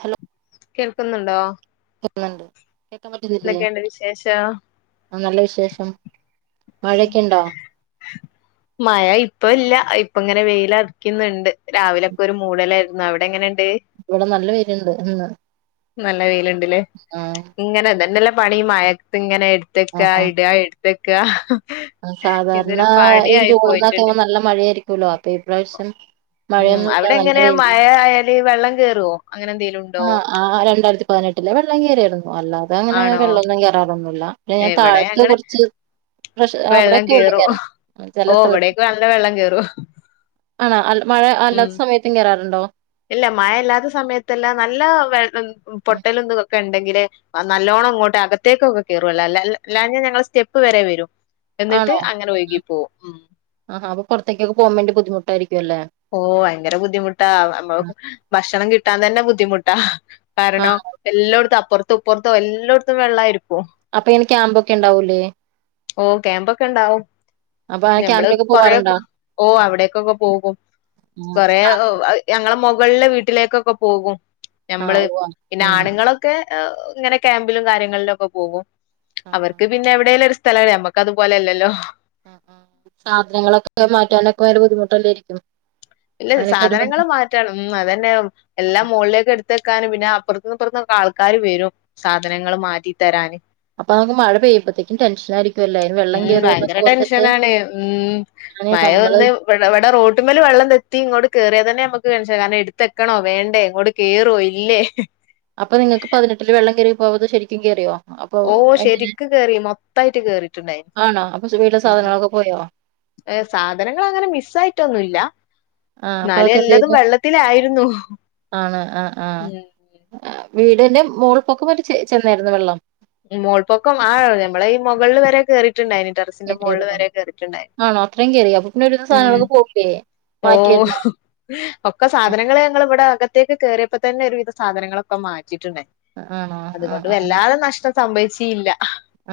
Hello കേൾക്കുന്നൊണ്ടോ? കേക്കണൊണ്ട്. കേക്കാൻ പറ്റുന്നില്ലേ? വിശേഷം ആ നല്ല വിശേഷം. മഴയൊക്കെണ്ടോ? മഴ ഇപ്പ ഇല്ല ഇപ്പങ്ങനെ വെയിലൊറക്കുന്നുണ്ട് രാവിലെക്കെ ഒരു മൂടലായിരുന്നു അവിടെങ്ങനെണ്? ഏഹ് ഇവിടെ നല്ല വെയിലുണ്ട് ഇന്ന് നല്ല വെയിലണ്ട്ല്ലേ, ആ ഇങ്ങനെല്ലന്നലെ? പണി ഈ മയത്തിങ്ങനെ എട് ആ ത്തക്ക ആ ഇടാ ഇട് തക്ക സാധാരണ ഈ ജൂണുന്നൊക്കെ പോയിട്ടുണ്ട് നല്ല മഴയായിരി ഈ പ്രാവശ്യം ഉം അവിടെ എങ്ങനാ മഴ ആയാൽ ദേ വെള്ളം കേറോവോ ആഹ് ആഹ് രണ്ടായിരത്തി പതിനെട്ടിലെ വെള്ളം കേറിയായിരുന്നു അല്ലാതെ അങ്ങനെ ആണോ വെള്ളൊന്നും കേറാറൊന്നുല്ല പിന്നെ ഞാൻ ഇവിടെ താഴത്തില് ഞങ്ങള് കൊറച്ച് പ്രശ അവിടൊക്കെ വെള്ളം കേറി ചെല ഓ സ്ഥലത്ത് ഇവിടേക്ക് നല്ല വെള്ളം കേറും ആണോ അ മഴ ഉം അല്ലാത്ത സമയത്തും കേറാറുണ്ടോ? നല്ലാ [unintelligible] പൊട്ടലെന്തുവാ ക്കെണ്ടെങ്കിലെ നല്ലോണങ്ങോട്ട് അകത്തേക്കൊക്കെ കേറോള്ളു അല്ലാഞ്ഞെ ഞങ്ങളെ സ്റ്റെപ്പ്‌ വരെ വരു എന്നിട്ട് അങ്ങനെ ഒഴുകിപോവും ഉം ആ അപ്പ പുറത്തേക്ക പോകാൻവേണ്ടി ബുധിമുട്ടരിക്കും ഓ ഭയങ്കര ബുദ്ധിമുട്ടാ ഭക്ഷണം കിട്ടാൻ തന്നെ ബുദ്ധിമുട്ട് ആഹ് ആ കാരണം എല്ലായിടത്തും അപ്പുറത്ത് പ്പുറത്തോ എല്ലായിടത്തും വെള്ളായിമായിരിക്കും അപ്പൊ ഇനി ക്യാമ്പ ഒക്കെ ഉണ്ടാവൂലേ ഓ ക്യാമ്പൊക്കെ ഇണ്ടാവും അപ്പൊ ആ നമ്മള് ക്യാമ്പിലൊക്കെ പോവാറുണ്ടോ കൊറൊക്കെ ഓ അവിടക്കൊക്കെ പോകും കൊറെ [unintelligible] ഞങ്ങളെ മുകളിലെ വീട്ടിലേക്കൊക്കെ പോകും ആ ഞമ്മള് ഉവ്വ പിന്നെ ഉം ആണുങ്ങളൊക്കെ ഇങ്ങനെ ക്യാമ്പിലും കാര്യങ്ങളിലുംഒക്കെ പോകും ആഹ് ആഹ് അവർക്ക് പിന്നെ എവിടെലും ഒരു സ്ഥലെ നമ്മക്ക് അതുപോലെയല്ലല്ലോ സാധനങ്ങളൊക്കെ മാറ്റാനൊക്കെ [unintelligible] ബുദ്ധിമുട്ടല്ലെരിക്കും ഇല്ല സാധനങ്ങള് മാറ്റണം ഉ അതന്നെ എല്ലാം മോളിലേയ്ക് എടുത്ത് ക്കാനും പിന്നെ അപ്പുറത്തുന്നിപ്പുറത്തൊക്കെ ആൾക്കാര് വരും സാധനങ്ങൾ മാറ്റിത്തരാന് ശരി ഉം ഭയങ്കര ടെൻഷനാണെ ഉം അങ്ങനെ മഴ നമ്മള് വന്ന് ഇവടെ ഇവടെ റോട്ടിമ്മല് വള്ളം തെത്തി ഇങ്ങോട്ട് കേറിയാതന്നെ മ്മക്ക് എൻഷനാ എട്ത്തക്കണോ വേണ്ടേ ഇങ്ങോട്ട് കേറോ ഇല്ലേ അപ്പൊ നിങ്ങക്ക് പതിനെട്ടില് വെള്ളം കേറി പോവാതെ ശെരിക്കും കേറിയോ അപ്പൊ ഓം എങ്ങ ശെരിക്കും കേറി മൊത്തായിട്ട് കേറീട്ട്ണ്ടായി ആണോ അപ്പൊ വീട്ടിലെ ഉം സാധനങ്ങളൊക്കെ പോയോ സാധനങ്ങളങനെ മിസ്സായീട്ടൊന്നുല്ല ആഹ് അപ്പൊ ഇന്നാല് അതൊക്കെ എന്ത് എല്ലതും ചെയ്തു വള്ളത്തിലായി ഇന്നു ആണ് അഹ് ആഹ് അ വീടിന്റെ മോൾ പൊക്കമറ്റം ചെന്നായിരുന്നു വെള്ളം മോൾപൊക്കം ആഹ് ഞമ്മളീ മൊകള്ല് വരേ കേറി ട്ട്ണ്ടായീനി ടെറസിൻ്റെ മോള് കേറിയാരുന്നോ വരേ കേറീട്ട്ഢേനി ആണോ അത്രയും കേറിയോ അപ്പൊ പിന്നെ ഒരുവിധം ഉം സാധനങ്ങളൊക്കെ പോയില്ലേ ഓ മാറ്റിയാരുന്നോ ഒക്കെ സാധനങള് ഞങ്ങള് ഇവടെ അക ൻ്റെക്ക് കേറിയപ്പതന്നെ ഒരുവിധം സാധനങ്ങളൊക്കെ മാ റ്റ്ണ്ട് ആണോ ആഹ് അതുകൊണ്ട് ആഹ് വല്ലാതെ നഷ് സമ്മയ്ച്ചീല്ല്യ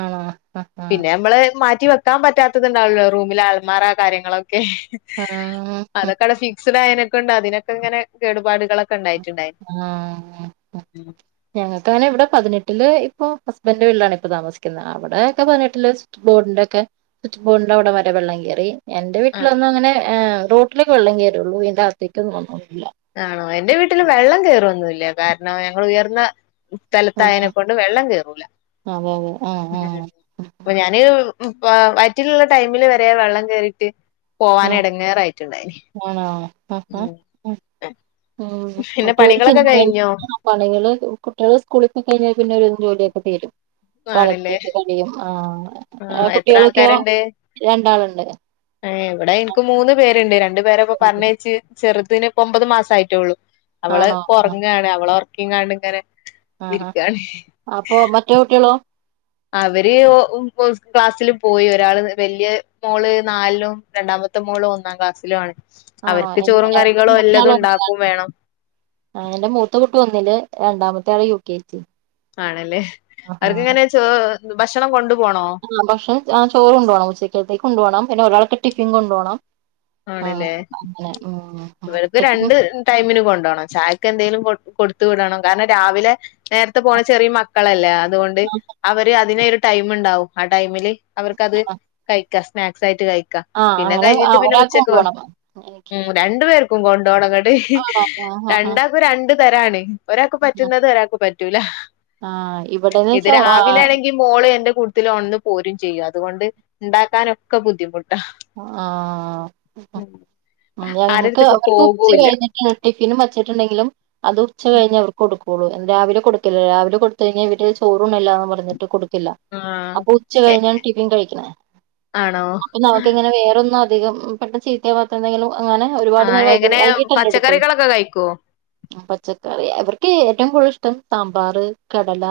ആണോ ആഹ് ആഹ് പിന്നെ അമ്മള് മാ റ്റി വെക്കാൻ പറ്റാത്തതുണ്ടാവുല്ലോ റൂമില് അൾമറ കാര്യങ ക്കെ ആഹ് അതൊക്കെ അടെ ഫിക്സഡ് ആയേനെ ക്കണ്ട് അതിനൊക്കെങനെ കേടുപാടുകളൊക്കെണ്ടയി ആഹ് ഞങ്ങക്കന്നെ ഇവിടെ പതിനെട്ടില് ഓ ഹസ്ബൻ്റിൻ്റെ വീട്ടിലാണിപ്പ താമസിക്കുന്നെ അവിടെയൊക്കെ പതിനെട്ടില് സുച്ച്ബോഡ്ൻ്റെക്കെ സുച്ച്ബൊഡ്ൻ്റെ അവിടവരെ വെള്ളം കയറി എന്റെ ആണ് വീട്ടിലൊന്നു അങ്ങനെ ഏ റോട്ടിലൊക്കെ വെള്ളം കേറിള്ളൂ വീടിന്റെ അകത്തേക്കൊന്നും വന്നൊന്നു ആണോ എൻ്റെ വീട്ടിലും വെള്ളം കേ റൊന്നൂല്ല കാരണം ഞങ്ങളുയർന്ന ആഹ് ഉത്തലത്തായേനെക്കൊണ്ട് വെള്ളം കേറൂല അതെ അതെ ആഹ് മ് ആഹ് പ്പോ ഞാന് വയറ്റിലുള്ള ടൈമില് വരെ വള്ളംകേറീട്ട് പോവാൻ ആഹ് എടങ്ങേറായിട്ടുണ്ടായി ആണോ ആ ഉം പിന്നെ പണികളൊക്കെ മറ്റൊരു കഴിഞ്ഞോ പണികള് കുട്ടിള് സ്കൂളിപോയി കയിഞ്ഞാപിന്നെ ജോലിയൊക്കെ തീരും കാലത്തേക്ക് കളിയും ആഹ് ആ കുട്ടികളൊക്കെയോ എത്രാൾക്കാരണ്ട് രണ്ടാളുണ്ട് ഏ ഇവിടെ ഇൻക് മൂന്ന് പേര് രണ്ട് രണ്ടു പേരപ്പ പറഞ്ഞേച്ച് ചെറു ഇതിന് ഇപ്പം ഒമ്പത് മാസം ആയിട്ടൊള്ളൂ അവള് ഇപ്പം ഒറങ്ങാണ് അവള്റെ ക്കിങ്ങാണ്ട്ങ്ങനെ ആഹ് ആഹ് അപ്പൊ മറ്റോ കുട്ട്യേളോ അവര് ഒ ക്ലാസ്സിലും പോയി ഒരാള് വല്ല്യാ മോള് നാല്ലും രണ്ടാമത്തെ മോള് ഒന്നാം ക്ലാസ്സിലും ആണ് ആണോ അവർക്ക് ചോറും കറികളും എല്ലതും ഉണ്ടാക്കും [unintelligible] വേണം ആഹ് എൻ്റെ മൂത്താ കുട്ടി ഒ ല് രണ്ടാമത്തെ ആള് യു കെ ജി ആണല്ലേ ആഹാ അവർക്ക് ഇങ്ങനെ ചോ ഭക്ഷണം കൊണ്ട ആഹ് ഭക്ഷണം ആ ചോറ് കൊണ്ടോ ണം ഉച്ചയ്ക്കത്തേക്ക് കൊണ്ട് പോണം പിന്നെ ഒരാൾക്ക് ടിഫിൻ കൊണ്ട് പോണം ആണ്ല്ലേ ഉം. ഇവര്ക്ക് ടിഫിൻ രണ്ട് ടൈമിന് കൊണ്ടോണം ചായക്ക് എന്തെലും കൊൺ കൊട ത്ത് വിടണം, കാരണം രാവിലെ നേരത്തെ പോണം, ചെറിയ മക്കളല്ലേ അത് കൊണ്ട് അവര് അതിനെയൊരു ടൈം ഒണ്ടാവും ആ ടൈമില് അവർക്കത് കഴി ക്കാ സ്നാക്സ് ആയിട്ട് കയി ആ [unintelligible] ഒരാക്ക് [unintelligible] [unintelligible] മ് രണ്ട് പേ [unintelligible] കൊണ്ടോണങ്ങട് ആണോ ആഹ് ആഹ് രണ്ടാക്കും രണ്ട് തരാണ്. ഒരാക്ക് പറ്റുന്നത് ഒരാക്ക് പറ്റ് റ്റൂല. ആ ഇവടെന്ന് വെച്ചാ ആ കൂട്ട്തില് ഒണന്ന് പോരും ചെയ്യും, അത് കൊണ്ട് ഇണ്ടാക്കാനൊക്കാ ബുദ്ധിമുട്ടാ. ആ ആ [unintelligible] ആ ഞങ്ങക്ക് ആരെട്ത്ത്ക്കും അവർക്ക് ഉച്ച പോകൂല്ല കഴിഞ്ഞിട്ട ടിഫിനും വച്ചിട്ടുണ്ടെങ്കിലും അത് ഉച്ച കഴിഞ്ഞ് അവർക്ക് കൊടുക്കും. പോ രാവില കൊട്ത്തില്ലാ രാവിലെ കൊടുത്ത് കഴിഞ്ഞാ ഇവര് ചോറ് ഉണ്ണില്ലാന്ന് പറഞ്ഞട്ട് കൊട് റ്റില്ലാ ആഹ് അപ്പോ ഉച്ച കഴിഞ്ഞാ ടിഫിൻ കഴിക്കണേ ആണോ [unintelligible] വേറൊന്നും അധികം പെട്ടന്ന് ചീത്തയാവാത്തെ എന്തെങ്കിലും അങ്ങനെ ഒരുപാട് ആഹ് നേരം വൈക് എങ്ങനെ വൈകിട്ടല്ലേ എടുക്കുള്ളൂ, പച്ചക്കറികളൊക്കെ കഴിക്കോ? മ് പച്ചക്കറി അവർക്ക് ഏറ്റോം കൂടുതൽ ഇഷ് [unintelligible] സാമ്പാറ്, കടല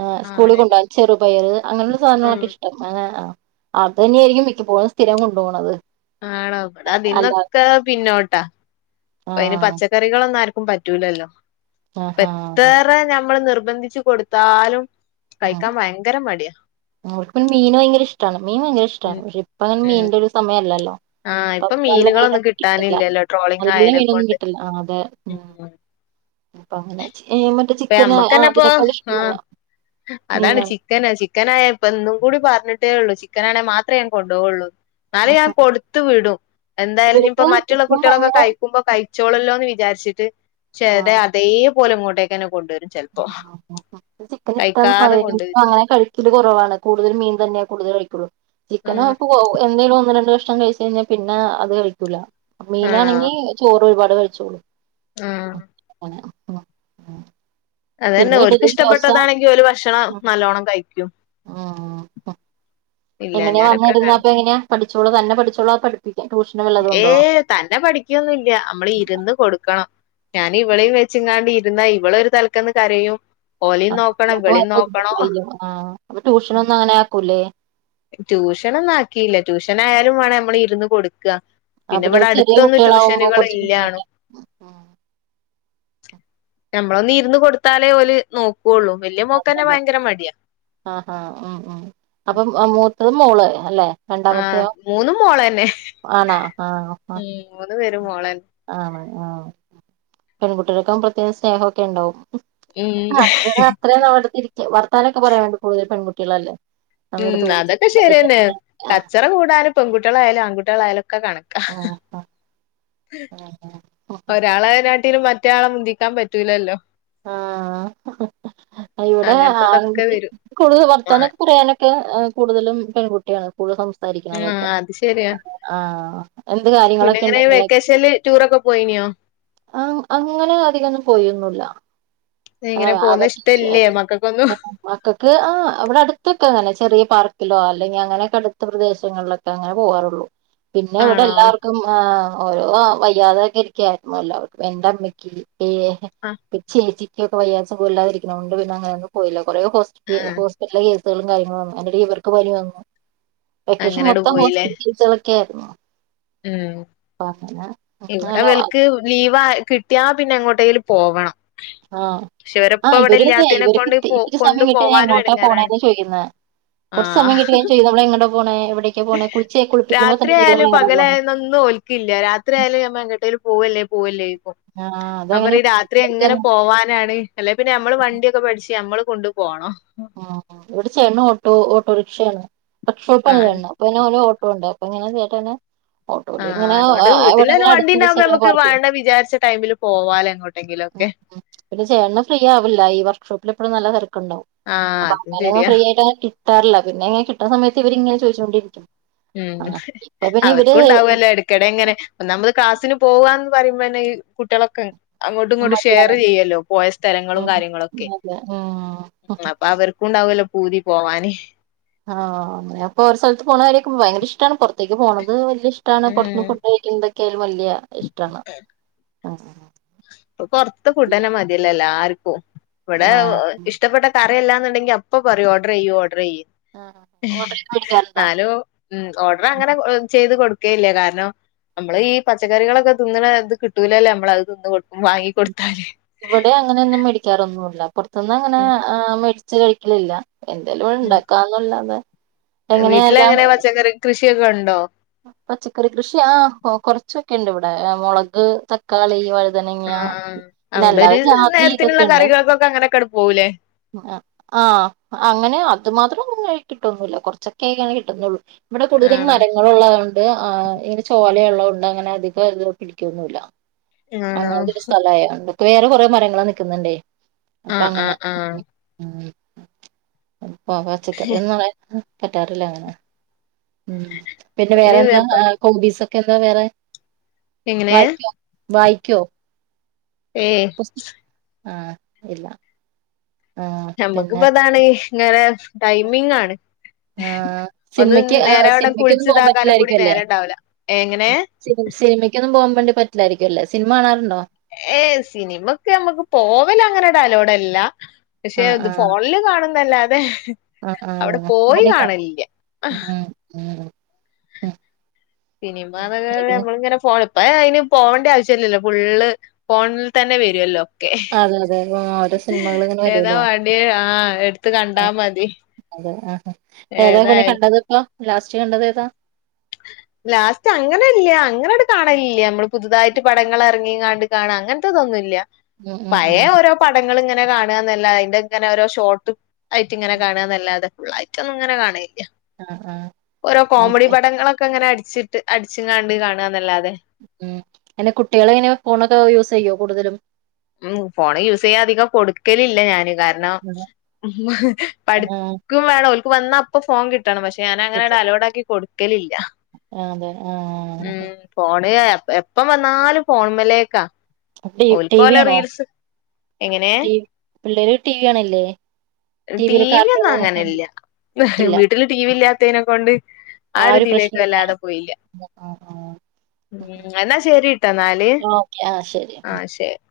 ആ സ്കൂളി ആണല്ലേ കൊണ്ടോൻ ചെറ് പയറ് അങ്ങനെയൊള്ള ഉം സാധനങ്ങളൊക്കെ ഇഷ്ടം [unintelligible] ആ അത് തന്നെയായിരിക്കും മിക്കപ്പോഴും സ്ഥിരം കൊണ്ടോണത്. ആണോ ഇവടെ അതിന്നൊക്കെ പിന്നോട്ടാ അപ്പ അയ്ന് ആഹ് പച്ചക്കറികളൊന്നും ആർ ക്കും പറ്റൂലല്ലോ. ആഹ് എത്തറെ ഞമ്മള് നിർബ് നിർബന്ധിച്ച് കൊടുത്താലും കൈക്കാൻ ഭയങ്കര മടിയാ. ഓല്ക് മീൻ ഭയങ്ക ഇഷ്ടാണ്, മീൻ ഭയങ്കര ഇഷ്ടാണ്, പക്ഷേ ഇപ്പ അങ്ങനെ മീൻന്റെരു സമയല്ലല്ലോ. ആ ഇപ്പൊ ഇപ്പം നല്ല മീനുകളൊന്നും മീനൊന്നും കിട്ടില്ല കിട്ടാനില്ലല്ലോ ട്രോളിങ് നല്ല മീനൊന്നും ആയനെക്കൊണ്ട്, മ് മ് അപ്പങ്ങനെ ചെയ്യുമ്പ അപ്പ നമ്മക്കന്നെപ്പ ആ അതാണ് മീനാണ് ചിക്കന് ചിക്കനായപ്പൊ ഇന്നും കൂടി പറഞ്ഞിട്ട് ടേ ഉള്ളൂ ചിക്കനാണെ മാത്രേ ഞാ ൻകൊണ്ടോവുള്ളൂ എന്നാലും ഞാൻ കൊടുത്തു വിടും ഇവർക്ക് എന്തായാല്ഇപ്പ മറ്റുള്ള ചിക്കൻ കുട്ടികളൊക്കെ ഭയങ്കര കഴിക്കുമ്പോ കഴിച്ചോളല്ലോ ന്ന് വി വിചാരിച്ചിട്ട് ശതേ അതേ പോലുംങ്ങോട്ടെ ങ്ങനെ കൊണ്ട് കഴിക്കാതെ ചിക്കൻഇഷ്ടാന്ന് കൊണ്ടുവരും അങ്ങനെ കഴിക്കല് കുറവാണ് കൂടുതൽ മീൻ തന്നെയാ കൂടുതൽ കഴ ചിക്കനും ഉം അഹ്പ്പം എന്തേലും ഒന്ന് രണ്ട കഷ് ഭക്ഷണം കഴിച്ച് കഴിഞ്ഞാൽ പിന്നെ അത് കഴിക്കൂല മീനാണെങ്കി ചോറ് ഒരുപാട് കഴിച്ചോളൂ ആഹ ആ ഉ അത തന്നെ ഒൽക്ക് ഇഷ്ടപ്പെട്ടതാണെങ്കി ഒരു ഭക്ഷണം ഉം നല്ലോണ്ണം കഴിക്കും ഉം. എങ്ങനെയാ ഇല്ലാഞ്ഞാലൊക്കെ കണ വന്നിരുന്ന പ്പ ങ്ങനെയാ പഠിച്ചോളൂ തന്നെ പഠിച്ചോളൂ പഠിപ്പിക്കാ ട്യൂഷനും ഉള്ളതുണ്ടോ ഏയ് തന്നെ പഠിക്കൊന്നുല്ല നമ്മള് ഇരുന്ന് കൊടുക്കണം ഞാൻ ഇവളേയും വെച്ച് ങ്ങാണ്ട ഇരുന്നാ ഇവ ള്ഒരു തലക്കന്ന് കരയും ആ ഓലെയും നോക്കണം ഇവളെയും നോക്കണം അപ്പൊ ട്യൂഷന ഒന്നും അങ്ങനെ ആക്കൂല്ലേ ട്യൂഷന് ന്നും ആാക്കിയില്ല ട്യൂഷന് ആയാലും വേണം മ്മള്ഇരുന്ന് കൊടു ആ പിന്നെര് ചെറിയ കുട്ടികളാവുമ്പോ കുറച്ച് ഇല്ലാണും നമ്മളൊന്ന് ഇരുന്ന് കൊടുത്താലേ ഓല് നോ അതെന്നെ ആഹ് ഹഹ ഉ ഉ അപ്പം ഇത് മോള് അല്ലെ ആഹ രണ്ടാമത്തെയോ മൂന്നും മോളെന്നെ ആണാ മ്മ് ഇന്ന് വരും മോളെ ആണ ആഹ പെൺകുട്ടൾക്കെ പ്രത്യേക സ്നേഹൊക്കെ ഉണ്ടാവും ഉം ആ അത്രയും അരിക്ക വർത്താനക്കെ പറയാൻ വേണ്ടി കൂടുതൽ പെൺകു കളല്ലേ ഉം അതൊക്കെ ശരിയന്നെ. ആഹ് കച്ചറ കൂടാനും പെൺകുട്ടികളായാലും ആൺകുട്ടികളായാലും ഒക്കെ കണക ആഹ് ആഹ് ഒരാള കാട്ടിലും മറ്റയാളെ മുന്തിക്കാൻ പറ്റൂല്ലല്ലോ ആ ഇവിടെ അങ്ങനത്തെതൊക്കെ ആൺകുട്ടി വരും കൂടുതൽ ആഹ് വർത്താനൊക്കെ പറയാനൊക്കെ കൂടുതലും പെൺകുട്ടിയാണ് കൂടുതൽ സംസാരിക്കണതൊക്കെ ആഹ് അത് ശരിയാ ആ എന്ത് പിന്നെ കാര്യങ്ങളൊക്കെ എങ്ങനെ ഉണ്ടെങ്കില വെക്കേഷനില് ടൂറൊക്കെ പോയിനിയോ ആ അങ്ങനെ അധികന്നും പോയൊന്നല്ല ആ എങ്ങനെ അവ പോന്ന ഇഷ്ടല്ലേ മക്കൾക്കൊന്നും മക്കൾക്ക് ആഹ അവിടെ അടുത്തൊക്കെ അങ്ങനെ ചെറിയ പാർക്കിലോ അല്ലെങ്കിൽ അങ്ങനെ അ ടുത്ത പ്രദേശങ്ങളിലൊക്കെ അങ്ങനെ പോകാറുള്ളു പിന്നെ ഇവിടെ ആണോ എല്ലാവർക്കും ആ ഓരോ യാഥാഗരിക്കായിരുന്നുല്ലോ അവർക്ക് വെണ്ടമ്മയ്ക്ക് ഇയ്യെ ഹേ ആ [unintelligible] കൊല്ലാതിരിക്കുന്നുണ്ട്ന്നെ അങ്ങന ഒ പോയിലോ കൊറേ ഹോസ്റ്റപ്പി ആഹ് ഹോസ്പിറ്റ പുസ്കും കാര്യങ്ങന്നും. അതിന്റെ ടിയിൽ ഇവർക്ക് പോയി വാങ്ങണം വെക്കേഷൻ അങ്ങനട് മൊത്തം പോയില്ലേ ഹോസ്പിറ്റകേസെക്കെ [unintelligible] ഉം ഇവിടെ അങ്ങനെ വൽക്ക് ലീവ കിട്ടിയാ പിന്നെ എങ്ങോട്ടേൽ പോവണം ആഹ പക്ഷെ ആ ഇവരിപ്പ ഇവിടെ ഇല്ലാത്തതിനെ ഇവർക്ക് കൊണ്ട് പോ ഇത്തിരി കൊണ്ടു സമയം കിട്ട പോവാനും ഇങ്ങോട്ടാ എടങ്ങേറാണ് പോണന്ന് ചോയ്ക്കുന്നെ. കൊറച്ച് സമയം കിട്ട നമ്മള് പോണവിടെ രാത്രിയാലും പകലായൊന്നും ഓൽക്കില്ല രാത്രിയാലും ഞാൻ എങ്ങട്ടേ പോവല്ലേ പോവല്ലേ ആഹ് ഞാൻ അതങ്ങനെ പറിം രാത്രി എങ്ങനെ പോവാനാണ് അല്ലെ പിന്നെ നമ്മള് വണ്ടിയൊക്കെ പഠിച്ച് നമ്മള് കൊണ്ട് പോകണം ആ ഇവിടെ ചേട്ടന് ഓട്ടോ ഓട്ടോറി ക്ഷേണ് ആണ് [unintelligible] പിന്നെ ഒരു ഓട്ടോ പോണ്ട് അപ്പൊങ്ങനെ ചേട്ടന്നാ ആഹ് ഒടുവിലിങ്ങനാ ആ അതുകൊണ്ട് വീട്ടിലന്നെ എവിടെങ്കിലും വണ്ടി അടുത്ത് ഉണ്ടാവുമ്പോ നമുക്ക് വേണ്ട വിചാരിച്ച ടൈമില് പോവാലോ എങ്ങോട്ടെങ്കിലൊക്കെ [unintelligible] പിന്നെ ചേട്ടന് ഫ്രീ ആവില്ല ഈ വർക്ഷോപ്പില് ല് നല്ല തെരക്കുണ്ട് ആഹ് അപ്പൊ അതും അങ്ങനൊന്ന് ശരിയാ ഫ്രീ ആയിട്ട് കി ട്ടാറില്ല പിന്നെങ്ങനെ കിട്ടണ സമയത്ത് ഇവരിങ്ങന ചോയിചോണ്ടിരിക്കും ഉം അവർക്കും ഉണ്ടാവല്ലോ ഇടക്കിടെ ഇങ്ങനെ ഒന്നാമത് ക്ലാസ്സിന് പോവാന്ന് പറയും മ്പന്നെ ഈ കുട്ടികളൊക്കെ അങ്ങോട്ടു ഇങ്ങോട്ടും ഷെയർ മടിയാണ് ചെയ്യല്ലോ പോയ സ്ഥലങ്ങളും ഉം കാര്യങ്ങളൊക്കെ അതെ ഉം ഉം അപ്പൊ അവർക്കും ഉണ്ടാവല്ലോ പൂതി പോവാന് ആ അങ്ങനെ അപ്പോരോ സ്ഥലത്ത് പോണാര്യൊക്ക ഭയങ്ക ഇഷ്ട്ടാണ് പൊർത്തേക്ക് പോണത് വല്യ വല്യ ഇഷ്ട്ടാണ് ഉം പുറത്ത്ന്ന് ഫുഡ് കഴിക്കന്തക്കെ വല്യ ഇഷ്ട്ടാണ് ആ ആ ആ ഇപ്പോ പൊറത്ത ഫുഡന്നെ മതിയല്ല ല്ലെല്ലാർക്കും ക്കും ഇവിടെ ആഹ് ഇഷ്ടപ്പെട്ട കാ റിയല്ലാന്നുണ്ടെി അപ്പ പറയും ഓടറെയ്യ് ഓ ഓടറെയ്യ്ന്ന് ആഹ് ഓർഡർ ചെയ്ത് മേടിക്കാറുണ്ടോ ന്നാലോ ഉം ഓഡർ അങ്ങനെ ചെയ്ത് കൊട് ഒക്കെ ഇല്ല കാരണം നമ്മള് ഈ പച്ചക്കറികളൊക്കെ തിന്നണ ഇത് കിട്ടൂലല്ലോ നമ്മളത് തിന്ന് വി ഇവിടെ അങ്ങനെയൊന്നും മേടിക്കാറൊന്നുല്ല തിന്നാങ്ങനെ ഉം മേടി ച്ച് കഴിക്കലില്ല എന്തേലും ഇവിടുണ്ടാക്കാന്നല്ലാതെ വീട്ടിലെങ്ങനെ പച്ചക്കറി കൃഷിയൊക്കെ ണ്ടോ [inaudible] പച്ചക്കറി കൃഷി ആ കൊറച്ചൊക്കെണ്ട് ഇവിടെ മൊളക് തക്കാളി വഴു തനങ്ങ ആഹ് പിന്നെ അവിടൊരു അല്ലാതെ ജാതി നേരത്തിനുള്ള ഇതൊക്കെണ്ട് കറികൾക്കൊക്കെ അങ്ങനൊക്കെട് പോവൂലേ ആ അങ്ങനെ അതു മാത്ര കിട്ടൊന്നുല്ല കൊറച്ചൊക്കെ കിട്ടുന്നുള്ളൂ ഇവട കൂടുതലീ ആണോ മരങ്ങ യോണ്ട് ആ ഈന്റെ ചോലയുള്ളോണ്ട് അങ്ങനെ അധികം ഇത് പിടിക്കൊന്നുല്ല അങ്ങനത്തൊരു സ്ഥലായോണ്ട് വേറെ കുറെേ മരങ്ങള് നിക്കുന്നുണ്ടേ ആ അപ്പൊ ആ അങ്ങനെ ആ അപ്പ പച്ചക്കറിയൊന്നും പറ്റാറില്ലഅങ്ങനെ ഉം ഇനി പിന്നെവേറെന്താ ആ ഹോബീസ് എന്താ വേറെ എങ്ങനെയാ വായിക്കോ വായിക്കോ ഏയ് പുസ്തകം ആഹ് ഇല്ല ആഹ് പിന്നെ നമ്മക്കിപ്പതാണ് ഇങ്ങള് ടൈമിങ്ങാണ് ആഹ് ഒന്ന് സിനിമയ്ക്ക് നേരവണ്ണം സിനിമയ്ക്കൊന്നും പോകാൻ കുളിച്ചിതാക്കാനുംകൂടി പറ്റില്ലായിരിക്കും അല്ലേ നേരണ്ടാവില്ല എങ്ങനെ പറ്റില്ലായിരിക്കുംഅല്ലേ സിനിമകാണാർ ഏ സിനിമക്ക് നമുക്ക് പോവലങ്ങനെ അലോഡല്ല പക്ഷെ ആഹ് ഇത് ആഹ് ഫോണില്കാണും വല്ലാതെ ആഹ് അവിടെ ആഹ് പോയികാണലില്ല്യാ ഉം ഉം ഉം ഉം പിന്നെ സിനിമാനെക്കാളും പിന്നെ നമ്മളിങ്ങനെ ഫോണും ഇപ്പ അയിന് പോവണ്ട ആവശ്യംല്ലല്ലോ ഫുള്ള് ഫോണിൽത്തന്നെ വരുഅല്ലോ അതെ-അതെ ആ ഓരോ സിനിമകളിങ്ങനെ ഏതാ വരുവല്ലോ വാണ്ടിയെ ആഹ് എടുത്ത് കണ്ടാ മതി അ-അതെ-ആ ഏതാപിന്നെ ഏതായാലും കണ്ടതിപ്പൊ ലാസ്റ്റ് കണ്ടതേതാ ലാസ്റ്റ് അങ്ങനില്യ അങ്ങനണ്ട് കാണലില്ല നമ്മള് പുതുതായിട്ട് പടങ്ങൾ ഇറങ്ങിങ്ങാണ്ട് കാണാ അങ്ങനത്ത്തൊന്നുല്യ ഉം ഉം പയയ ഉം ഓരോ പടങ്ങള്ങ്ങനെ ഇങ്ങനെ കാണാന്നല്ലാ അയിന്റെ ഇങ്ങനെ ഓരോ ഷോട്ടും ആയിട്ടിങ്ങനെകാണാന്നല്ലാതെ ഫുള്ളായിട്ടൊന്നും ഇങ്ങനെ കാണില്ല ആഹാ നോക്ക് ഒക്കങ്ങനെ അടിച്ചിട്ട് അടിച്ച്ങ്ങണ്ട് കാണന്നല്ലാതെ ഉം പിന്നെ കുട്ടികളെങ്ങനെ ഫോണൊക്കെ യൂസ്ചെയ്യോ കൂടുതലും ഉം ഫോണ് യൂസെയ്യാ അധികം കൊടുക്കലില്ല ഞാന് കാരണം ആഹ് പഠിക്കും വേണോൽ വന്ന അപ്പോ ഫോൺ കിട്ട താണ്. പക്ഷെ ഞാനങ്ങനാണ്ട് അലൗടാക്കി കൊട് കലിൽ അതെ ഉം ആഹ് ഫോണ് യ എപ്പം വന്നാലും ഫോൺമെലേക്കാ അപ്പീ ക്കോല റീൽസ്. എങ്ങനെ.. പിള്ളേര് ടി വി കാണില്ലേ ടി ടിവിയിൽ വി കാർട്ടൂൺ ഒന്നും അങ്ങനൊക്കെ അങ്ങനില്ല്യ ഇല്ല വീട്ടില് ടി വി ഇല്ലാ ത്തേനെ കൊണ്ട് ആ ഒരു ഇരിതിലേക്ക് പ്രശ്നല്ല വല്ലാതെ പോയില്ല ആഹ് ആഹ് ഉം എന്നാ ശരിട്ടോ എന്നാല് ഓക്കെ ആഹ് ശരി ആഹ ശരി